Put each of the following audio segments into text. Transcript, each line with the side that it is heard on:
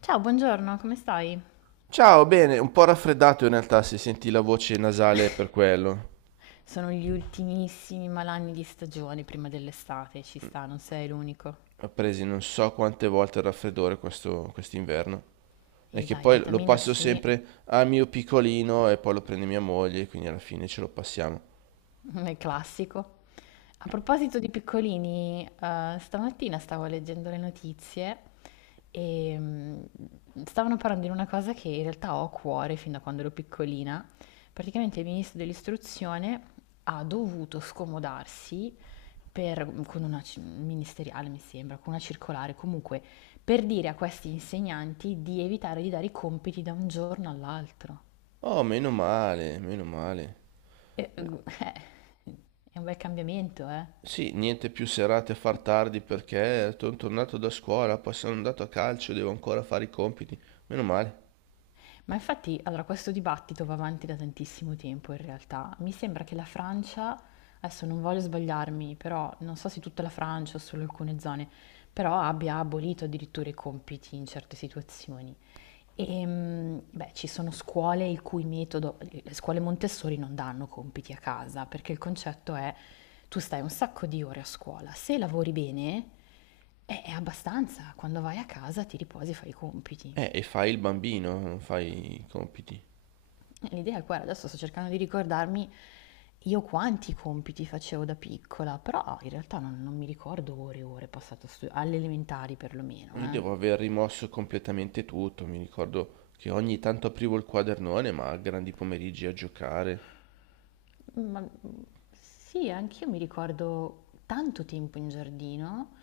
left: Ciao, buongiorno, come stai?
right: Ciao, bene, un po' raffreddato in realtà, si sentì la voce nasale per quello.
left: Sono gli ultimissimi malanni di stagione prima dell'estate, ci sta, non sei l'unico.
right: Ho preso non so quante volte il raffreddore questo quest'inverno. E
left: E
right: che
left: dai,
right: poi lo
left: vitamina
right: passo
left: C,
right: sempre al mio piccolino e poi lo prende mia moglie, quindi alla fine ce lo passiamo.
left: è classico. A proposito di piccolini, stamattina stavo leggendo le notizie e stavano parlando di una cosa che in realtà ho a cuore fin da quando ero piccolina. Praticamente il ministro dell'istruzione ha dovuto scomodarsi con una ministeriale, mi sembra, con una circolare, comunque, per dire a questi insegnanti di evitare di dare i compiti da un giorno all'altro.
right: Oh, meno male, meno male.
left: E,
right: Eh,
left: è un bel cambiamento, eh.
right: Sì, niente più serate a far tardi perché sono tornato da scuola, poi sono andato a calcio, devo ancora fare i compiti. Meno male.
left: Ma infatti, allora, questo dibattito va avanti da tantissimo tempo in realtà. Mi sembra che la Francia, adesso non voglio sbagliarmi, però non so se tutta la Francia o solo alcune zone, però abbia abolito addirittura i compiti in certe situazioni. Beh, ci sono scuole il cui metodo, le scuole Montessori non danno compiti a casa, perché il concetto è tu stai un sacco di ore a scuola, se lavori bene è abbastanza, quando vai a casa ti riposi e fai i compiti.
right: E fai il bambino, non fai i compiti.
left: L'idea è quella, adesso sto cercando di ricordarmi io quanti compiti facevo da piccola, però in realtà non mi ricordo ore e ore passate a studiare, alle elementari perlomeno,
right: Io
left: eh.
right: devo aver rimosso completamente tutto. Mi ricordo che ogni tanto aprivo il quadernone, ma a grandi pomeriggi a giocare.
left: Ma sì, anch'io mi ricordo tanto tempo in giardino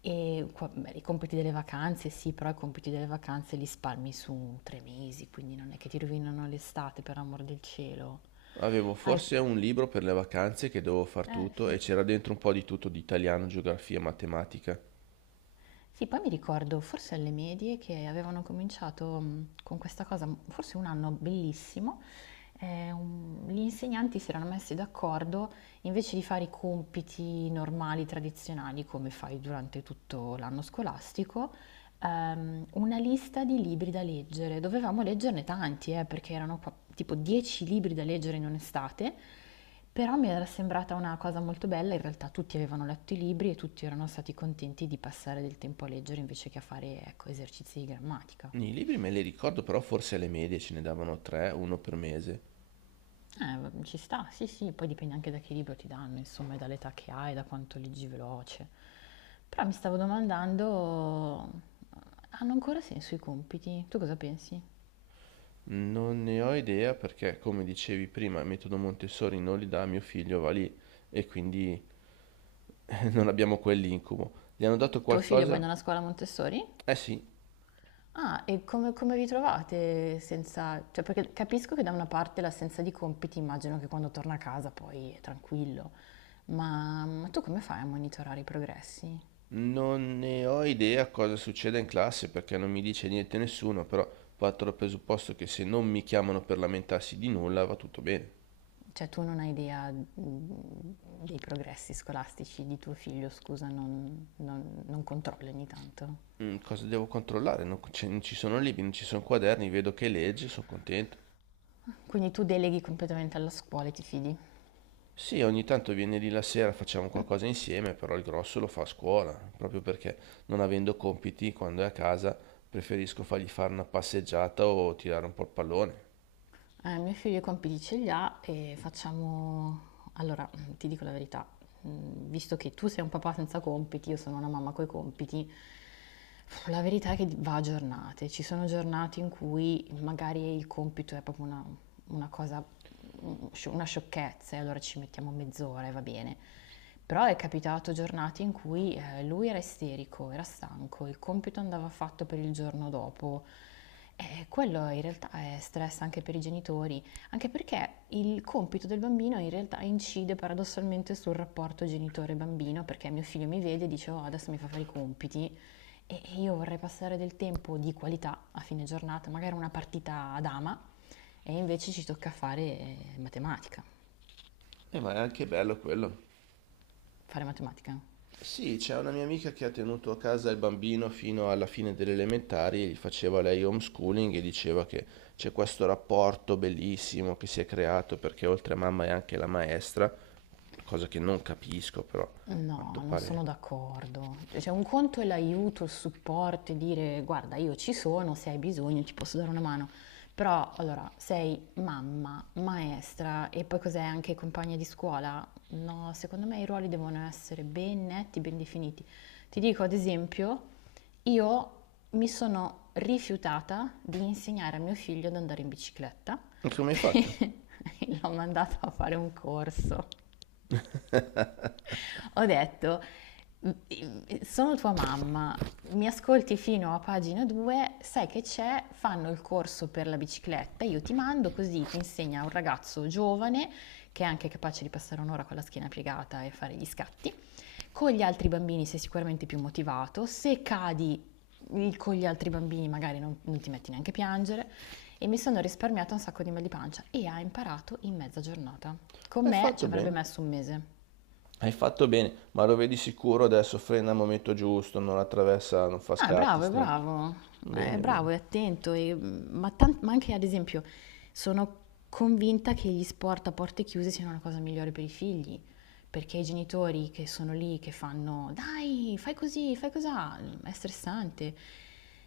left: e beh, i compiti delle vacanze, sì, però i compiti delle vacanze li spalmi su 3 mesi, quindi non è che ti rovinano l'estate, per amor del cielo.
right: Avevo
left: Hai-
right: forse un libro per le vacanze che dovevo far
left: eh,
right: tutto e
left: sì.
right: c'era dentro un po' di tutto di italiano, geografia, matematica.
left: Sì, poi mi ricordo, forse alle medie, che avevano cominciato con questa cosa, forse un anno bellissimo, gli insegnanti si erano messi d'accordo, invece di fare i compiti normali, tradizionali, come fai durante tutto l'anno scolastico, una lista di libri da leggere. Dovevamo leggerne tanti, perché erano tipo 10 libri da leggere in un'estate, però mi era sembrata una cosa molto bella, in realtà tutti avevano letto i libri e tutti erano stati contenti di passare del tempo a leggere invece che a fare, ecco, esercizi di grammatica.
right: I libri me li ricordo, però forse alle medie ce ne davano tre, uno per mese.
left: Ci sta, sì, sì, poi dipende anche da che libro ti danno, insomma, e dall'età che hai, da quanto leggi veloce. Però mi stavo domandando, hanno ancora senso i compiti? Tu cosa pensi?
right: Non ne ho idea perché, come dicevi prima, il metodo Montessori non li dà, mio figlio va lì e quindi non abbiamo quell'incubo. Gli hanno dato
left: Tuo figlio va in
right: qualcosa?
left: una scuola Montessori?
right: Eh sì.
left: Ah, e come vi trovate senza... Cioè, perché capisco che da una parte l'assenza di compiti, immagino che quando torna a casa poi è tranquillo, ma tu come fai a monitorare i progressi?
right: Non ne ho idea cosa succeda in classe perché non mi dice niente nessuno, però parto dal presupposto che se non mi chiamano per lamentarsi di nulla va tutto bene.
left: Cioè, tu non hai idea dei progressi scolastici di tuo figlio, scusa, non controlli ogni tanto.
right: Cosa devo controllare? Non ci sono libri, non ci sono quaderni, vedo che legge, sono contento.
left: Quindi tu deleghi completamente alla scuola e ti fidi.
right: Sì, ogni tanto viene lì la sera, facciamo qualcosa insieme, però il grosso lo fa a scuola, proprio perché non avendo compiti, quando è a casa, preferisco fargli fare una passeggiata o tirare un po' il pallone.
left: Mio figlio i compiti ce li ha e facciamo... Allora, ti dico la verità, visto che tu sei un papà senza compiti, io sono una mamma coi compiti, la verità è che va a giornate, ci sono giornate in cui magari il compito è proprio una cosa, una sciocchezza e allora ci mettiamo mezz'ora e va bene. Però è capitato giornate in cui lui era isterico, era stanco, il compito andava fatto per il giorno dopo. E quello in realtà è stress anche per i genitori, anche perché il compito del bambino in realtà incide paradossalmente sul rapporto genitore-bambino, perché mio figlio mi vede e dice oh, adesso mi fa fare i compiti e io vorrei passare del tempo di qualità a fine giornata, magari una partita a dama, e invece ci tocca fare matematica.
right: E ma è anche bello quello.
left: Fare matematica?
right: Sì, c'è una mia amica che ha tenuto a casa il bambino fino alla fine delle elementari, gli faceva lei homeschooling e diceva che c'è questo rapporto bellissimo che si è creato perché oltre a mamma è anche la maestra, cosa che non capisco però, a quanto
left: No, non sono
right: pare.
left: d'accordo. Cioè, un conto è l'aiuto, il supporto, e dire guarda, io ci sono, se hai bisogno ti posso dare una mano. Però, allora, sei mamma, maestra e poi cos'è anche compagna di scuola? No, secondo me i ruoli devono essere ben netti, ben definiti. Ti dico, ad esempio, io mi sono rifiutata di insegnare a mio figlio ad andare in bicicletta.
right: E come hai fatto?
left: L'ho mandata a fare un corso ho detto, sono tua mamma, mi ascolti fino a pagina 2, sai che c'è, fanno il corso per la bicicletta, io ti mando così ti insegna un ragazzo giovane che è anche capace di passare un'ora con la schiena piegata e fare gli scatti. Con gli altri bambini sei sicuramente più motivato, se cadi con gli altri bambini magari non ti metti neanche a piangere e mi sono risparmiata un sacco di mal di pancia e ha imparato in mezza giornata. Con
right: Hai
left: me
right: fatto
left: ci avrebbe
right: bene,
left: messo un mese.
right: hai fatto bene, ma lo vedi sicuro adesso, frena al momento giusto, non attraversa, non fa
left: No, è
right: scatti
left: bravo, è
right: strani.
left: bravo, è
right: Bene, bene.
left: bravo, è attento, ma anche ad esempio sono convinta che gli sport a porte chiuse siano la cosa migliore per i figli, perché i genitori che sono lì, che fanno dai, fai così, fai cosà, è stressante.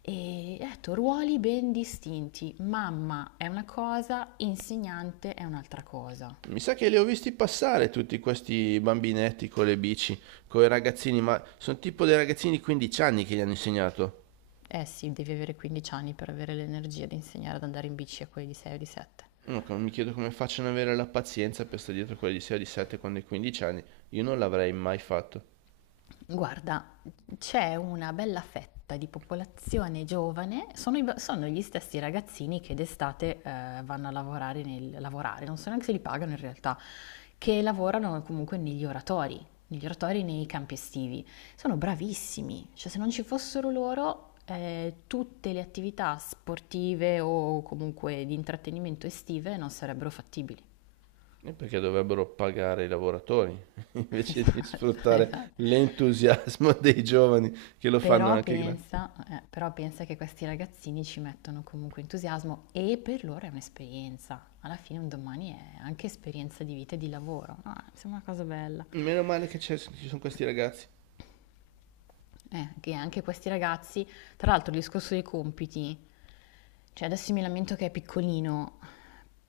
left: E ecco, ruoli ben distinti, mamma è una cosa, insegnante è un'altra cosa.
right: Mi sa che li ho visti passare tutti questi bambinetti con le bici, con i ragazzini, ma sono tipo dei ragazzini di 15 anni che gli hanno insegnato.
left: Eh sì, devi avere 15 anni per avere l'energia di insegnare ad andare in bici a quelli di 6 o di 7.
right: Mi chiedo come facciano ad avere la pazienza per stare dietro quelli di 6 o di 7 quando hai 15 anni. Io non l'avrei mai fatto.
left: Guarda, c'è una bella fetta di popolazione giovane, sono gli stessi ragazzini che d'estate vanno a lavorare, lavorare, non so neanche se li pagano in realtà, che lavorano comunque negli oratori, nei campi estivi. Sono bravissimi, cioè se non ci fossero loro, tutte le attività sportive o comunque di intrattenimento estive non sarebbero fattibili.
right: E perché dovrebbero pagare i lavoratori invece di
left: Esatto,
right: sfruttare
left: esatto.
right: l'entusiasmo dei giovani che lo fanno
left: Però
right: anche gratis.
left: pensa eh, però pensa che questi ragazzini ci mettono comunque entusiasmo e per loro è un'esperienza. Alla fine un domani è anche esperienza di vita e di lavoro. No, mi sembra una cosa bella.
right: Meno male che c'è- Ci sono questi ragazzi,
left: Che anche questi ragazzi, tra l'altro il discorso dei compiti, cioè adesso mi lamento che è piccolino,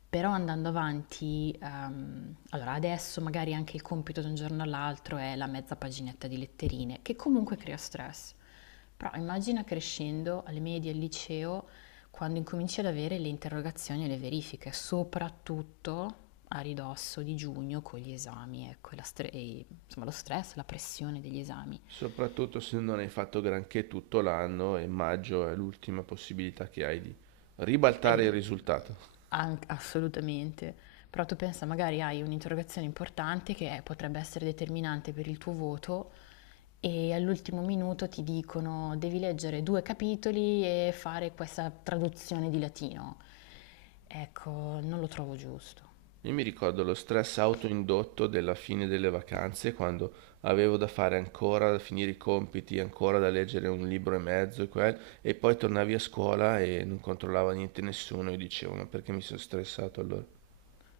left: però andando avanti, allora adesso magari anche il compito da un giorno all'altro è la mezza paginetta di letterine, che comunque crea stress. Però immagina crescendo alle medie, al liceo, quando incominci ad avere le interrogazioni e le verifiche, soprattutto a ridosso di giugno con gli esami, ecco, e, insomma, lo stress, la pressione degli esami.
right: soprattutto se non hai fatto granché tutto l'anno e maggio è l'ultima possibilità che hai di ribaltare il
left: Eh,
right: risultato.
left: assolutamente. Però tu pensa, magari hai un'interrogazione importante che potrebbe essere determinante per il tuo voto e all'ultimo minuto ti dicono devi leggere due capitoli e fare questa traduzione di latino. Ecco, non lo trovo giusto.
right: Io mi ricordo lo stress autoindotto della fine delle vacanze, quando avevo da fare ancora, da finire i compiti, ancora da leggere un libro e mezzo e poi tornavi a scuola e non controllava niente nessuno e dicevo, ma perché mi sono stressato allora?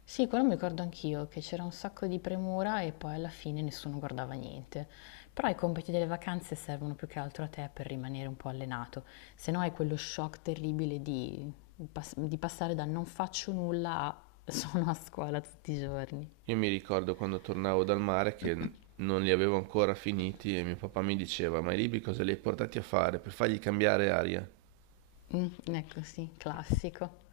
left: Sì, quello mi ricordo anch'io, che c'era un sacco di premura e poi alla fine nessuno guardava niente. Però i compiti delle vacanze servono più che altro a te per rimanere un po' allenato, se no hai quello shock terribile di, di passare da non faccio nulla a sono a scuola tutti i giorni.
right: Io mi ricordo quando tornavo dal mare che non li avevo ancora finiti e mio papà mi diceva, ma i libri cosa li hai portati a fare? Per fargli cambiare aria?
left: Mh, ecco sì, classico.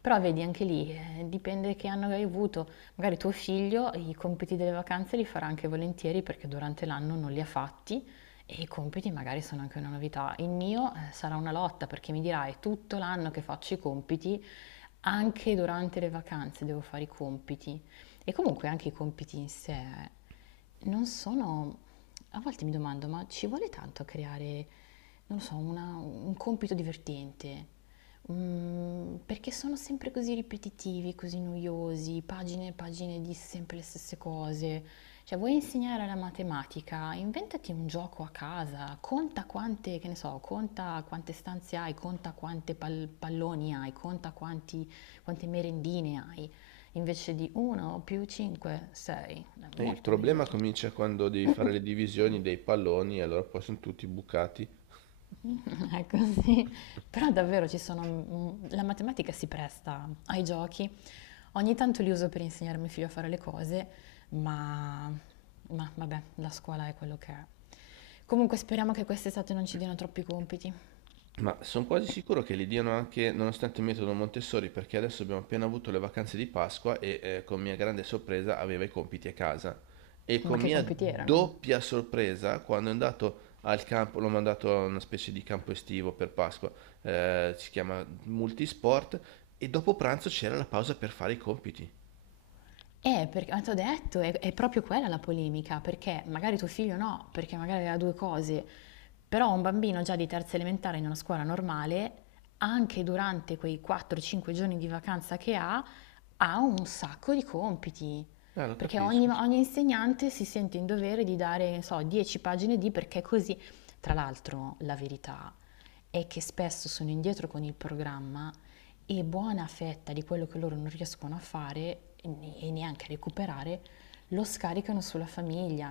left: Però vedi anche lì, dipende che anno hai avuto. Magari tuo figlio i compiti delle vacanze li farà anche volentieri perché durante l'anno non li ha fatti e i compiti magari sono anche una novità. Il mio, sarà una lotta perché mi dirà: "È tutto l'anno che faccio i compiti, anche durante le vacanze devo fare i compiti". E comunque anche i compiti in sé non sono... A volte mi domando, ma ci vuole tanto a creare, non lo so, un compito divertente? Perché sono sempre così ripetitivi, così noiosi, pagine e pagine di sempre le stesse cose. Cioè, vuoi insegnare la matematica? Inventati un gioco a casa, conta quante, che ne so, conta quante stanze hai, conta quante palloni hai, conta quante merendine hai, invece di 1 più 5, 6. È
right: E il
left: molto
right: problema
left: noioso.
right: comincia quando devi fare le divisioni dei palloni, e allora poi sono tutti bucati.
left: È così, però davvero ci sono, la matematica si presta ai giochi. Ogni tanto li uso per insegnare a mio figlio a fare le cose, ma ma vabbè, la scuola è quello che è. Comunque speriamo che quest'estate non ci diano troppi compiti.
right: Ma sono quasi sicuro che li diano anche nonostante il metodo Montessori, perché adesso abbiamo appena avuto le vacanze di Pasqua e con mia grande sorpresa aveva i compiti a casa. E
left: Ma
right: con
left: che
right: mia
left: compiti erano?
right: doppia sorpresa, quando è andato al campo, l'ho mandato a una specie di campo estivo per Pasqua, si chiama Multisport, e dopo pranzo c'era la pausa per fare i compiti.
left: Perché, ma ti ho detto, è proprio quella la polemica, perché magari tuo figlio no, perché magari ha due cose, però un bambino già di terza elementare in una scuola normale, anche durante quei 4-5 giorni di vacanza che ha, ha un sacco di compiti,
right: Ah, lo
left: perché ogni,
right: capisco.
left: ogni insegnante si sente in dovere di dare, non so, 10 pagine di perché così. Tra l'altro, la verità è che spesso sono indietro con il programma e buona fetta di quello che loro non riescono a fare e neanche a recuperare lo scaricano sulla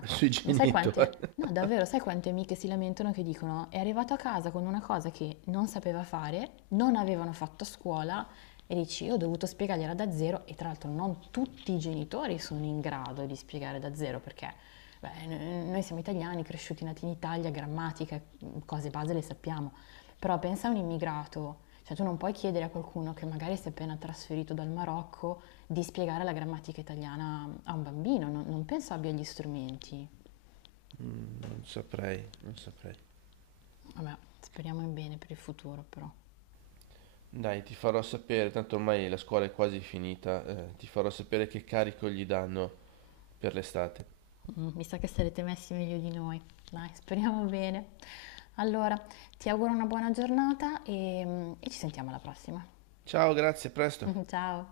right: Sui
left: Ma sai quante,
right: genitori.
left: no, davvero, sai quante amiche si lamentano che dicono è arrivato a casa con una cosa che non sapeva fare, non avevano fatto a scuola e dici io ho dovuto spiegargliela da zero e tra l'altro non tutti i genitori sono in grado di spiegare da zero perché beh, noi siamo italiani, cresciuti nati in Italia, grammatica, cose base le sappiamo. Però pensa a un immigrato, cioè tu non puoi chiedere a qualcuno che magari si è appena trasferito dal Marocco di spiegare la grammatica italiana a un bambino, non penso abbia gli strumenti.
right: Non saprei, non saprei.
left: Vabbè, speriamo in bene per il futuro però.
right: Dai, ti farò sapere, tanto ormai la scuola è quasi finita, ti farò sapere che carico gli danno per l'estate.
left: Mi sa che sarete messi meglio di noi. Dai, speriamo bene. Allora, ti auguro una buona giornata e ci sentiamo alla prossima.
right: Ciao, grazie, a presto.
left: Ciao!